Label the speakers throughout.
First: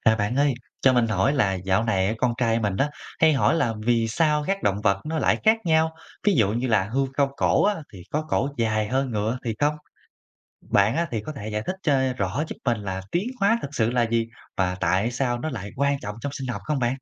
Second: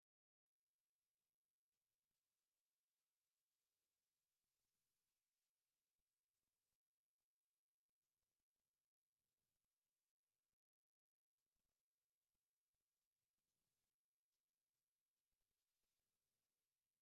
Speaker 1: À, bạn ơi, cho mình hỏi là dạo này con trai mình đó hay hỏi là vì sao các động vật nó lại khác nhau? Ví dụ như là hươu cao cổ á, thì có cổ dài hơn ngựa thì không? Bạn á, thì có thể giải thích cho rõ giúp mình là tiến hóa thực sự là gì và tại sao nó lại quan trọng trong sinh học không bạn?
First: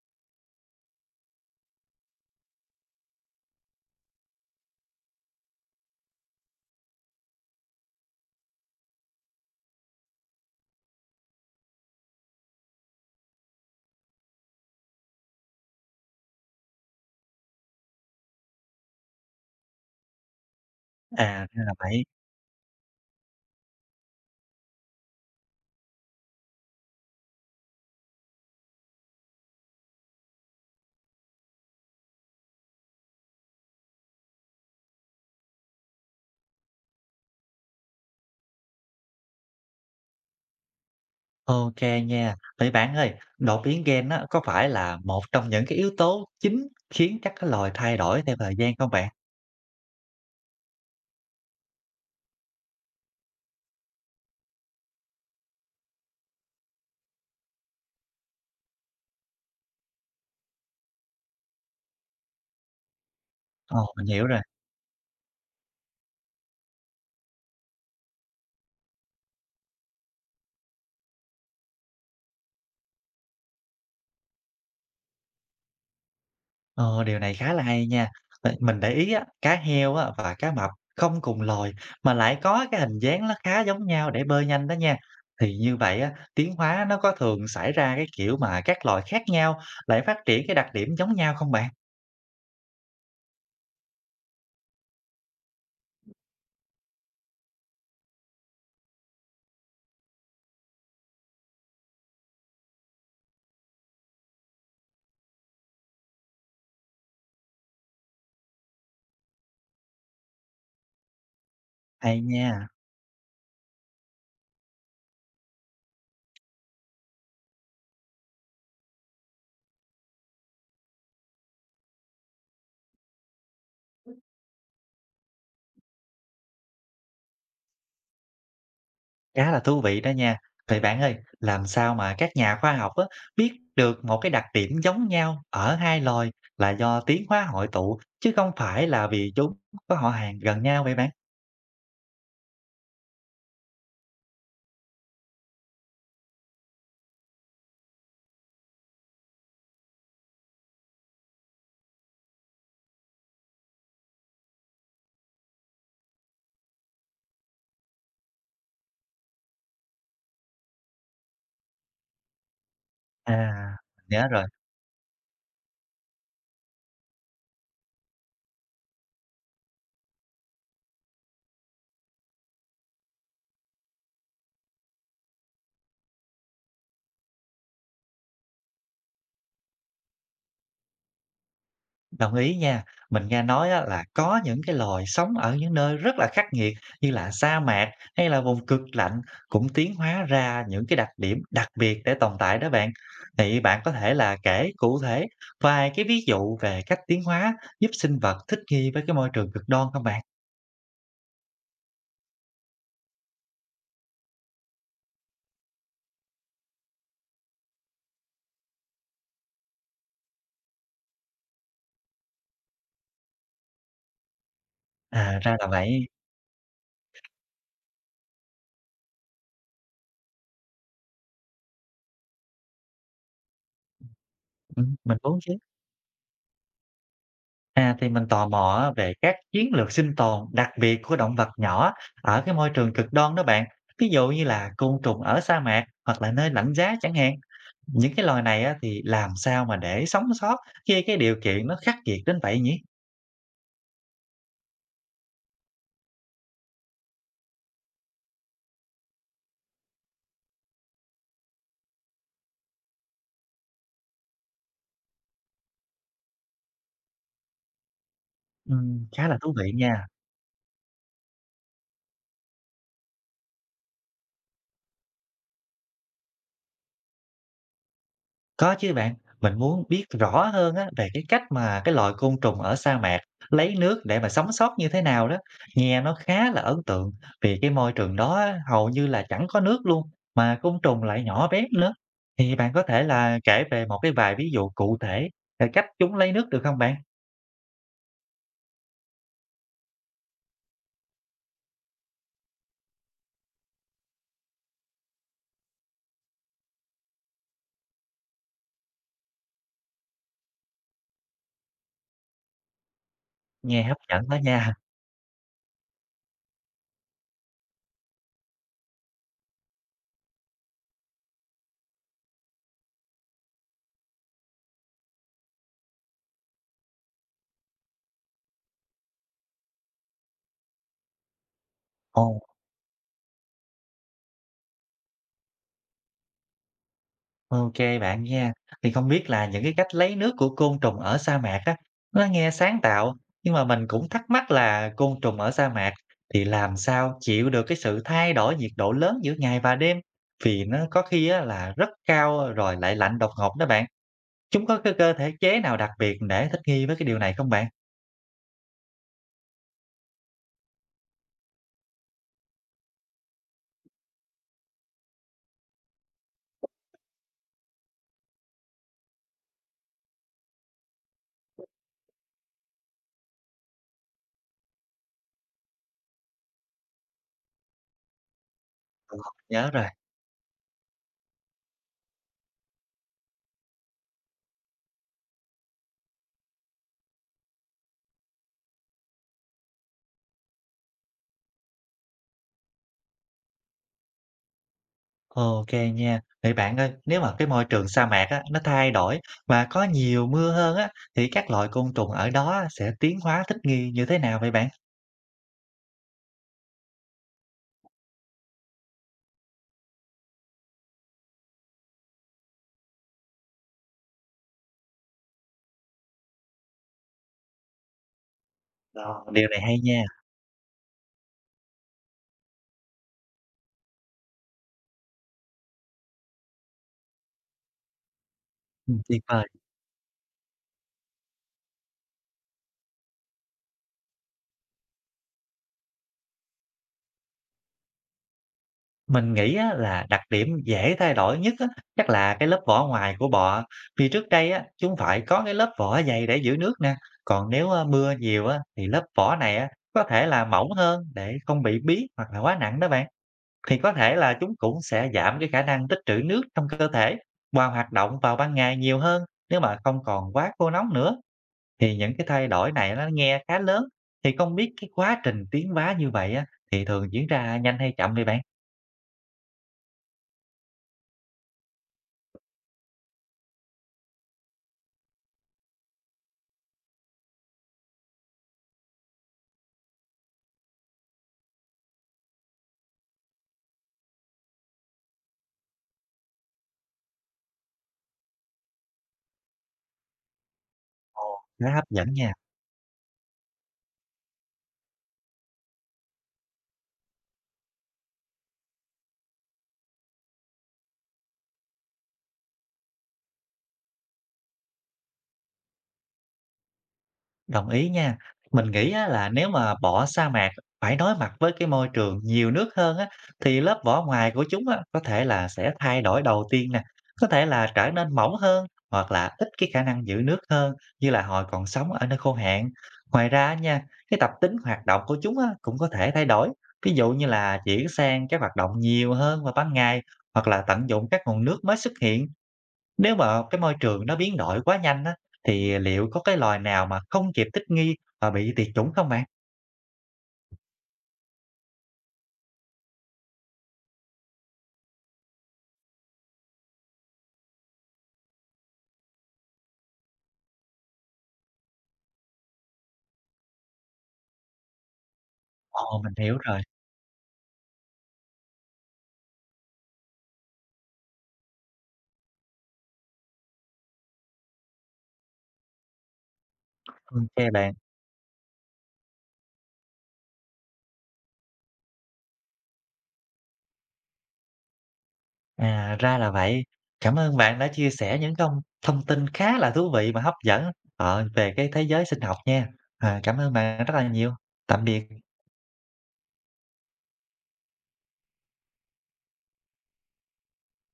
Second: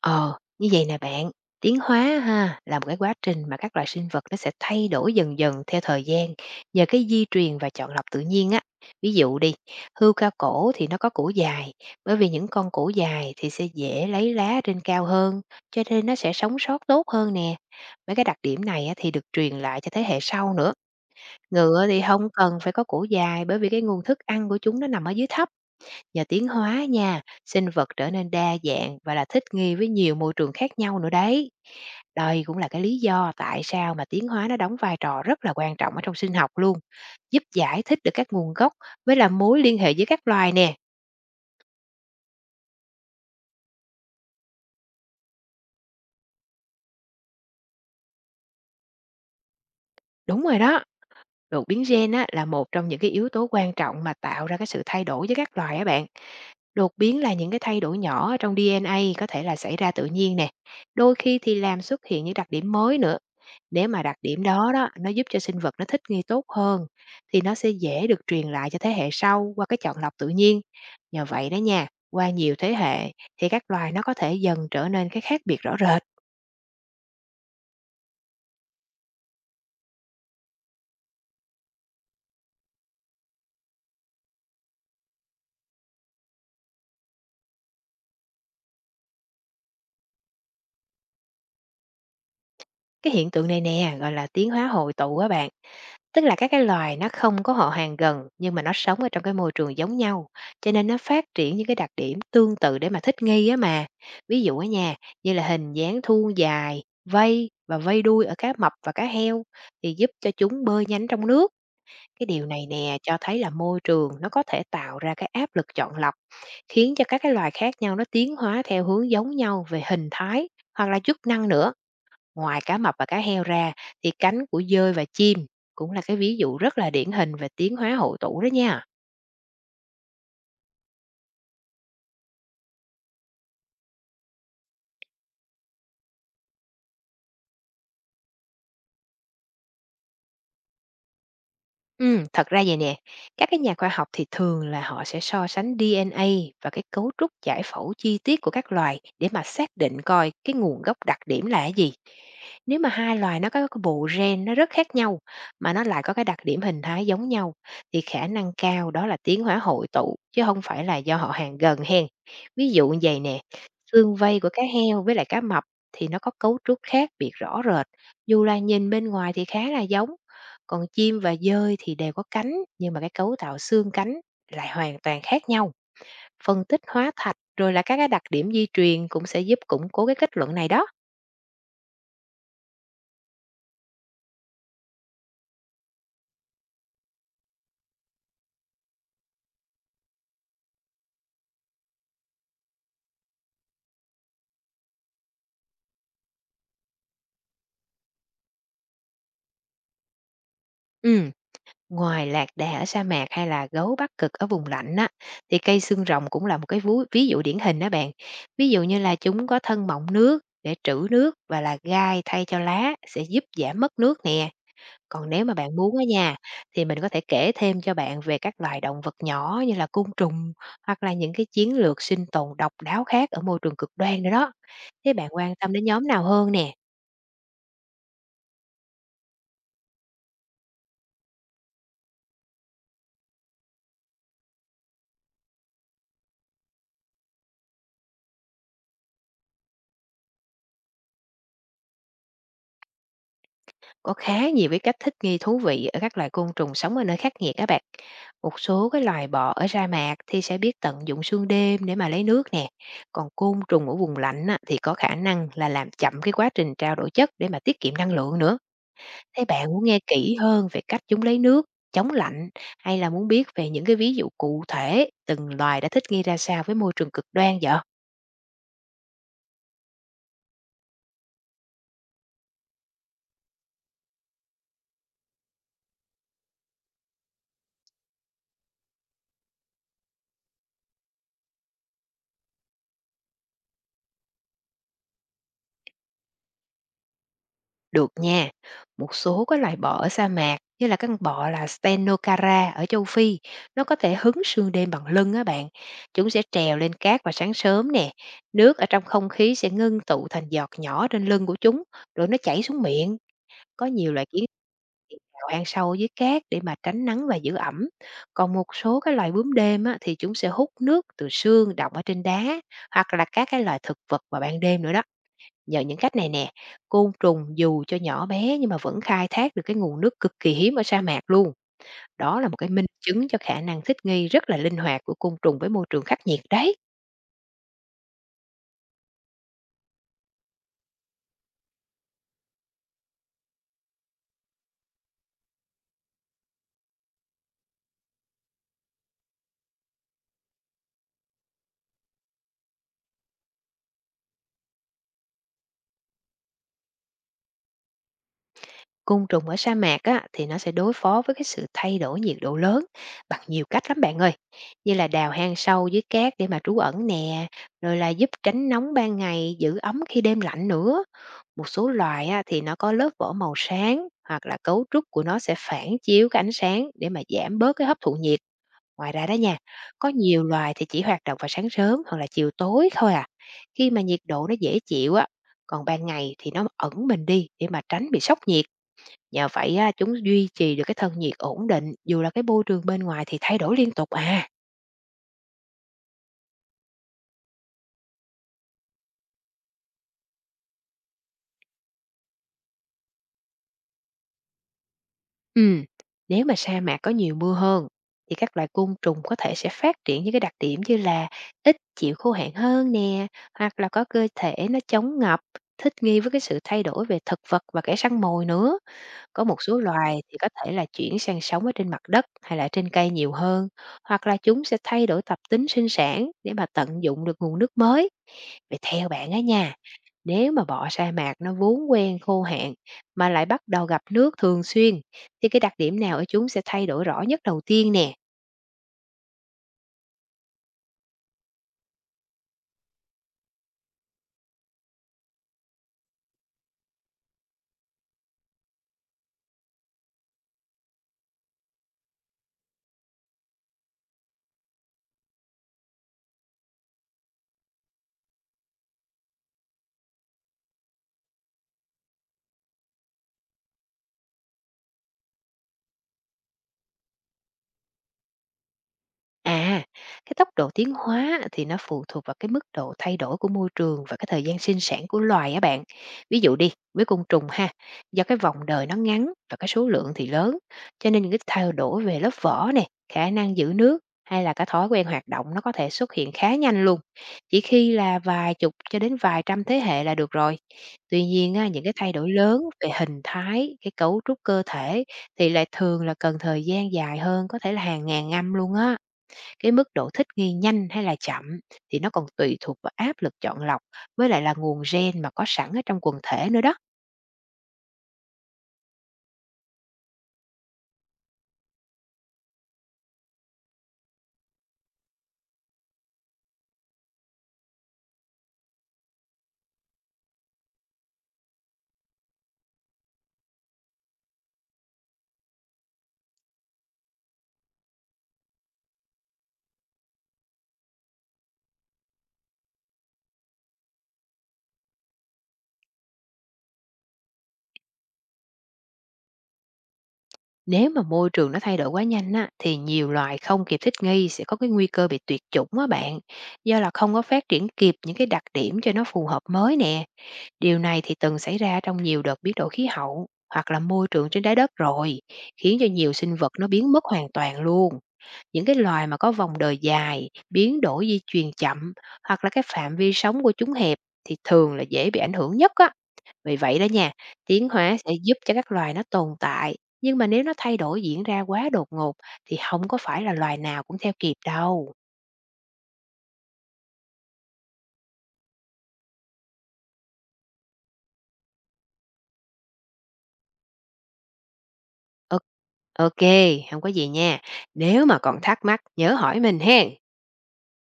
Speaker 2: Ờ, như vậy nè bạn, tiến hóa ha là một cái quá trình mà các loài sinh vật nó sẽ thay đổi dần dần theo thời gian nhờ cái di truyền và chọn lọc tự nhiên á. Ví dụ đi, hươu cao cổ thì nó có cổ dài, bởi vì những con cổ dài thì sẽ dễ lấy lá trên cao hơn, cho nên nó sẽ sống sót tốt hơn nè. Mấy cái đặc điểm này á, thì được truyền lại cho thế hệ sau nữa.
Speaker 1: À, ra là
Speaker 2: Ngựa thì
Speaker 1: vậy.
Speaker 2: không cần phải có cổ dài bởi vì cái nguồn thức ăn của chúng nó nằm ở dưới thấp. Nhờ tiến hóa nha, sinh vật trở nên đa dạng và là thích nghi với nhiều môi trường khác nhau nữa đấy. Đây cũng là cái lý do tại sao mà tiến hóa nó đóng vai trò rất là quan trọng ở trong sinh học luôn, giúp giải thích được các nguồn gốc với là mối liên hệ giữa các loài nè.
Speaker 1: Ok nha. Vậy bạn ơi, đột biến gen á, có phải là một trong những cái yếu tố chính khiến các cái loài thay đổi theo thời gian không bạn?
Speaker 2: Đúng rồi đó, đột biến gen á, là một trong những cái yếu tố quan trọng mà tạo ra cái sự thay đổi với các loài á bạn. Đột biến là những cái thay đổi nhỏ ở trong DNA, có thể là xảy ra tự nhiên nè. Đôi khi thì làm xuất hiện những đặc điểm mới nữa.
Speaker 1: Ồ,
Speaker 2: Nếu mà
Speaker 1: mình
Speaker 2: đặc
Speaker 1: hiểu rồi.
Speaker 2: điểm đó đó, nó giúp cho sinh vật nó thích nghi tốt hơn thì nó sẽ dễ được truyền lại cho thế hệ sau qua cái chọn lọc tự nhiên. Nhờ vậy đó nha, qua nhiều thế hệ thì các loài nó có thể dần trở nên cái khác biệt rõ rệt.
Speaker 1: Ờ, điều này khá là hay nha. Tại mình để ý á, cá heo á và cá mập không cùng loài mà lại có cái hình dáng nó khá giống nhau để bơi nhanh đó nha. Thì như vậy á, tiến hóa nó có thường xảy ra cái kiểu mà các loài khác nhau lại phát triển cái đặc điểm giống nhau không bạn?
Speaker 2: Cái hiện tượng này nè gọi là tiến hóa hội tụ á bạn. Tức là các cái loài nó không có họ hàng gần, nhưng mà nó sống ở trong cái môi trường giống nhau, cho nên nó phát triển những cái đặc điểm tương tự để mà thích nghi á mà. Ví dụ ở nhà như là hình dáng thun dài, vây và vây đuôi ở cá mập và cá heo thì giúp cho chúng bơi nhanh trong nước.
Speaker 1: Hay
Speaker 2: Cái điều
Speaker 1: nha,
Speaker 2: này nè cho thấy là môi trường nó có thể tạo ra cái áp lực chọn lọc, khiến cho các cái loài khác nhau nó tiến hóa theo hướng giống nhau về hình thái hoặc là chức năng nữa. Ngoài cá mập và cá heo ra thì cánh của dơi và chim cũng là cái ví dụ rất là điển hình về tiến hóa hội tụ đó nha.
Speaker 1: khá là thú vị đó nha. Vậy bạn ơi, làm sao mà các nhà khoa học á, biết được một cái đặc điểm giống nhau ở hai loài là do tiến hóa hội tụ chứ không phải là vì chúng có họ hàng gần nhau vậy bạn?
Speaker 2: Thật ra vậy nè, các cái nhà khoa học thì thường là họ sẽ so sánh DNA và cái cấu trúc giải phẫu chi tiết của các loài để mà xác định coi cái nguồn gốc đặc điểm là cái gì. Nếu mà hai loài nó có cái bộ gen nó rất khác nhau, mà nó lại có cái đặc điểm hình thái giống nhau, thì khả năng cao đó là tiến hóa hội tụ, chứ không phải là do họ hàng gần hen. Ví dụ như vầy nè,
Speaker 1: À,
Speaker 2: xương
Speaker 1: nhớ
Speaker 2: vây
Speaker 1: rồi.
Speaker 2: của cá heo với lại cá mập thì nó có cấu trúc khác biệt rõ rệt, dù là nhìn bên ngoài thì khá là giống, còn chim và dơi thì đều có cánh, nhưng mà cái cấu tạo xương cánh lại hoàn toàn khác nhau. Phân tích hóa thạch rồi là các cái đặc điểm di truyền cũng sẽ giúp củng cố cái kết luận này đó.
Speaker 1: Đồng ý nha. Mình nghe nói á, là có những cái loài sống ở những nơi rất là khắc nghiệt như là sa mạc hay là vùng cực lạnh cũng tiến hóa ra những cái đặc điểm đặc biệt để tồn tại đó bạn. Thì bạn có thể là kể cụ thể vài cái ví dụ về cách tiến hóa giúp sinh vật thích nghi với cái môi trường cực đoan không bạn?
Speaker 2: Ừ. Ngoài lạc đà ở sa mạc hay là gấu Bắc Cực ở vùng lạnh á, thì cây xương rồng cũng là một cái ví dụ điển hình đó bạn. Ví dụ như là chúng có thân mọng nước để trữ nước và là gai thay cho lá sẽ giúp giảm mất nước nè. Còn
Speaker 1: À
Speaker 2: nếu mà
Speaker 1: ra là
Speaker 2: bạn muốn á
Speaker 1: vậy.
Speaker 2: nha, thì mình có thể kể thêm cho bạn về các loài động vật nhỏ như là côn trùng, hoặc là những cái chiến lược sinh tồn độc đáo khác ở môi trường cực đoan nữa đó.
Speaker 1: Ừ,
Speaker 2: Thế
Speaker 1: mình
Speaker 2: bạn
Speaker 1: muốn chứ.
Speaker 2: quan tâm đến nhóm nào hơn nè?
Speaker 1: À, thì mình tò mò á về các chiến lược sinh tồn đặc biệt của động vật nhỏ ở cái môi trường cực đoan đó bạn. Ví dụ như là côn trùng ở sa mạc hoặc là nơi lạnh giá chẳng hạn. Những cái loài này á, thì làm sao mà để sống sót khi cái điều kiện nó khắc nghiệt đến vậy nhỉ?
Speaker 2: Có khá nhiều cái cách thích nghi thú vị ở các loài côn trùng sống ở nơi khắc nghiệt các bạn. Một số cái loài bọ ở sa mạc thì sẽ biết tận dụng sương đêm để mà lấy nước nè. Còn côn trùng ở vùng lạnh á, thì có khả năng là làm chậm cái quá trình trao đổi chất để mà tiết kiệm năng lượng nữa.
Speaker 1: Khá là
Speaker 2: Thế
Speaker 1: thú
Speaker 2: bạn
Speaker 1: vị
Speaker 2: muốn nghe
Speaker 1: nha.
Speaker 2: kỹ hơn về cách chúng lấy nước, chống lạnh, hay là muốn biết về những cái ví dụ cụ thể từng loài đã thích nghi ra sao với môi trường cực đoan vậy?
Speaker 1: Có chứ bạn, mình muốn biết rõ hơn á về cái cách mà cái loài côn trùng ở sa mạc lấy nước để mà sống sót như thế nào đó. Nghe nó khá là ấn tượng vì cái môi trường đó á, hầu như là chẳng có nước luôn mà côn trùng lại nhỏ bé nữa. Thì bạn có thể là kể về một cái vài ví dụ cụ thể về cách chúng lấy nước được không bạn?
Speaker 2: Được nha. Một số cái loài bọ ở sa mạc như là con bọ là Stenocara ở châu Phi, nó có thể hứng sương đêm bằng lưng á bạn. Chúng sẽ trèo lên cát vào sáng sớm nè. Nước ở trong không khí sẽ ngưng tụ thành giọt nhỏ trên lưng của chúng, rồi nó chảy xuống miệng.
Speaker 1: Nghe
Speaker 2: Có
Speaker 1: hấp
Speaker 2: nhiều loài
Speaker 1: dẫn đó nha.
Speaker 2: thì đào hang sâu ở dưới cát để mà tránh nắng và giữ ẩm. Còn một số cái loài bướm đêm á, thì chúng sẽ hút nước từ sương đọng ở trên đá hoặc là các cái loài thực vật vào ban đêm nữa đó. Nhờ những cách này nè, côn trùng dù cho nhỏ bé nhưng mà vẫn khai thác được cái nguồn nước cực kỳ hiếm ở sa mạc luôn.
Speaker 1: Ồ.
Speaker 2: Đó là một cái minh chứng cho khả năng thích nghi rất là linh hoạt của côn trùng với môi trường khắc nghiệt đấy.
Speaker 1: OK bạn nha. Thì không biết là những cái cách lấy nước của côn trùng ở sa mạc á, nó nghe sáng tạo, nhưng mà mình cũng thắc mắc là côn trùng ở sa mạc thì làm sao chịu được cái sự thay đổi nhiệt độ lớn giữa ngày và đêm? Vì nó có khi á, là rất cao rồi lại lạnh đột ngột đó bạn. Chúng có cái cơ thể chế nào đặc biệt để thích nghi với cái điều này không bạn?
Speaker 2: Côn trùng ở sa mạc á, thì nó sẽ đối phó với cái sự thay đổi nhiệt độ lớn bằng nhiều cách lắm bạn ơi. Như là đào hang sâu dưới cát để mà trú ẩn nè, rồi là giúp tránh nóng ban ngày, giữ ấm khi đêm lạnh nữa. Một số loài á, thì nó có lớp vỏ màu sáng hoặc là cấu trúc của nó sẽ phản chiếu cái ánh sáng để mà giảm bớt cái hấp thụ nhiệt. Ngoài
Speaker 1: Mình
Speaker 2: ra đó nha,
Speaker 1: nhớ rồi.
Speaker 2: có nhiều loài thì chỉ hoạt động vào sáng sớm hoặc là chiều tối thôi à. Khi mà nhiệt độ nó dễ chịu á, còn ban ngày thì nó ẩn mình đi để mà tránh bị sốc nhiệt. Nhờ vậy á, chúng duy trì được cái thân nhiệt ổn định dù là cái môi trường bên ngoài thì thay đổi liên tục à.
Speaker 1: OK nha. Vậy bạn ơi, nếu mà cái môi trường sa mạc á, nó thay đổi và có nhiều mưa hơn á, thì các loại côn trùng ở đó á, sẽ tiến hóa thích nghi như thế nào vậy bạn?
Speaker 2: Ừm, Nếu mà sa mạc có nhiều mưa hơn thì các loài côn trùng có thể sẽ phát triển những cái đặc điểm như là ít chịu khô hạn hơn nè, hoặc là có cơ thể nó chống ngập, thích nghi với cái sự thay đổi về thực vật và kẻ săn mồi nữa.
Speaker 1: Đó,
Speaker 2: Có
Speaker 1: điều
Speaker 2: một
Speaker 1: này hay
Speaker 2: số
Speaker 1: nha,
Speaker 2: loài thì có thể là chuyển sang sống ở trên mặt đất hay là trên cây nhiều hơn, hoặc là chúng sẽ thay đổi tập tính sinh sản để mà tận dụng được nguồn nước mới. Vậy theo
Speaker 1: tuyệt
Speaker 2: bạn á
Speaker 1: vời.
Speaker 2: nha, nếu mà bọ sa mạc nó vốn quen khô hạn mà lại bắt đầu gặp nước thường xuyên thì cái đặc điểm nào ở chúng sẽ thay đổi rõ nhất đầu tiên nè?
Speaker 1: Mình nghĩ á, là đặc điểm dễ thay đổi nhất á, chắc là cái lớp vỏ ngoài của bọ. Vì trước đây á, chúng phải có cái lớp vỏ dày để giữ nước nè. Còn nếu mưa nhiều á, thì lớp vỏ này á, có thể là mỏng hơn để không bị bí hoặc là quá nặng đó bạn. Thì có thể là chúng cũng sẽ giảm cái khả năng tích trữ nước trong cơ thể và hoạt động vào ban ngày nhiều hơn nếu mà không còn quá khô nóng nữa. Thì những cái thay đổi này nó nghe khá lớn. Thì không biết cái quá trình tiến hóa như vậy á, thì thường diễn ra nhanh hay chậm vậy bạn?
Speaker 2: À, cái tốc độ tiến hóa thì nó phụ thuộc vào cái mức độ thay đổi của môi trường và cái thời gian sinh sản của loài á bạn. Ví dụ đi, với côn trùng ha, do cái vòng đời nó ngắn và cái số lượng thì lớn, cho nên những cái thay đổi về lớp vỏ nè, khả năng giữ nước hay là cái thói quen hoạt động nó có thể xuất hiện khá nhanh luôn. Chỉ khi là vài chục cho đến vài trăm thế hệ là được rồi.
Speaker 1: Ồ,
Speaker 2: Tuy nhiên á,
Speaker 1: khá hấp
Speaker 2: những cái
Speaker 1: dẫn
Speaker 2: thay đổi
Speaker 1: nha.
Speaker 2: lớn về hình thái, cái cấu trúc cơ thể thì lại thường là cần thời gian dài hơn, có thể là hàng ngàn năm luôn á. Cái mức độ thích nghi nhanh hay là chậm thì nó còn tùy thuộc vào áp lực chọn lọc với lại là nguồn gen mà có sẵn ở trong quần thể nữa đó.
Speaker 1: Đồng ý nha. Mình nghĩ á, là nếu mà bỏ sa mạc phải đối mặt với cái môi trường nhiều nước hơn á, thì lớp vỏ ngoài của chúng á, có thể là sẽ thay đổi đầu tiên nè, có thể là trở nên mỏng hơn hoặc là ít cái khả năng giữ nước hơn như là hồi còn sống ở nơi khô hạn. Ngoài ra á nha, cái tập tính hoạt động của chúng á, cũng có thể thay đổi. Ví dụ như là chuyển sang các hoạt động nhiều hơn vào ban ngày hoặc là tận dụng các nguồn nước mới xuất hiện nếu mà cái môi trường nó biến đổi quá nhanh á, thì liệu có cái loài nào mà không kịp thích nghi và bị tuyệt chủng không bạn?
Speaker 2: Nếu mà môi trường nó thay đổi quá nhanh á, thì nhiều loài không kịp thích nghi sẽ có cái nguy cơ bị tuyệt chủng á bạn. Do là không có phát triển kịp những cái đặc điểm cho nó phù hợp mới nè. Điều này thì từng xảy ra trong nhiều đợt biến đổi khí hậu hoặc là môi trường trên trái đất rồi, khiến cho
Speaker 1: Ồ, mình
Speaker 2: nhiều sinh
Speaker 1: hiểu
Speaker 2: vật
Speaker 1: rồi.
Speaker 2: nó biến mất hoàn toàn luôn. Những cái loài mà có vòng đời dài, biến đổi di truyền chậm hoặc là cái phạm vi sống của chúng hẹp thì thường là dễ bị ảnh hưởng nhất á. Vì vậy đó nha,
Speaker 1: Ok
Speaker 2: tiến
Speaker 1: bạn.
Speaker 2: hóa sẽ giúp cho các loài nó tồn tại, nhưng mà nếu nó thay đổi diễn ra quá đột ngột thì không có phải là loài nào cũng theo kịp đâu.
Speaker 1: À, ra là vậy. Cảm ơn bạn đã chia sẻ những thông thông tin khá là thú vị và hấp dẫn, về cái thế giới sinh học nha. À, cảm ơn bạn rất là nhiều. Tạm biệt.
Speaker 2: Ok, không có gì nha. Nếu mà còn thắc mắc nhớ hỏi mình hen.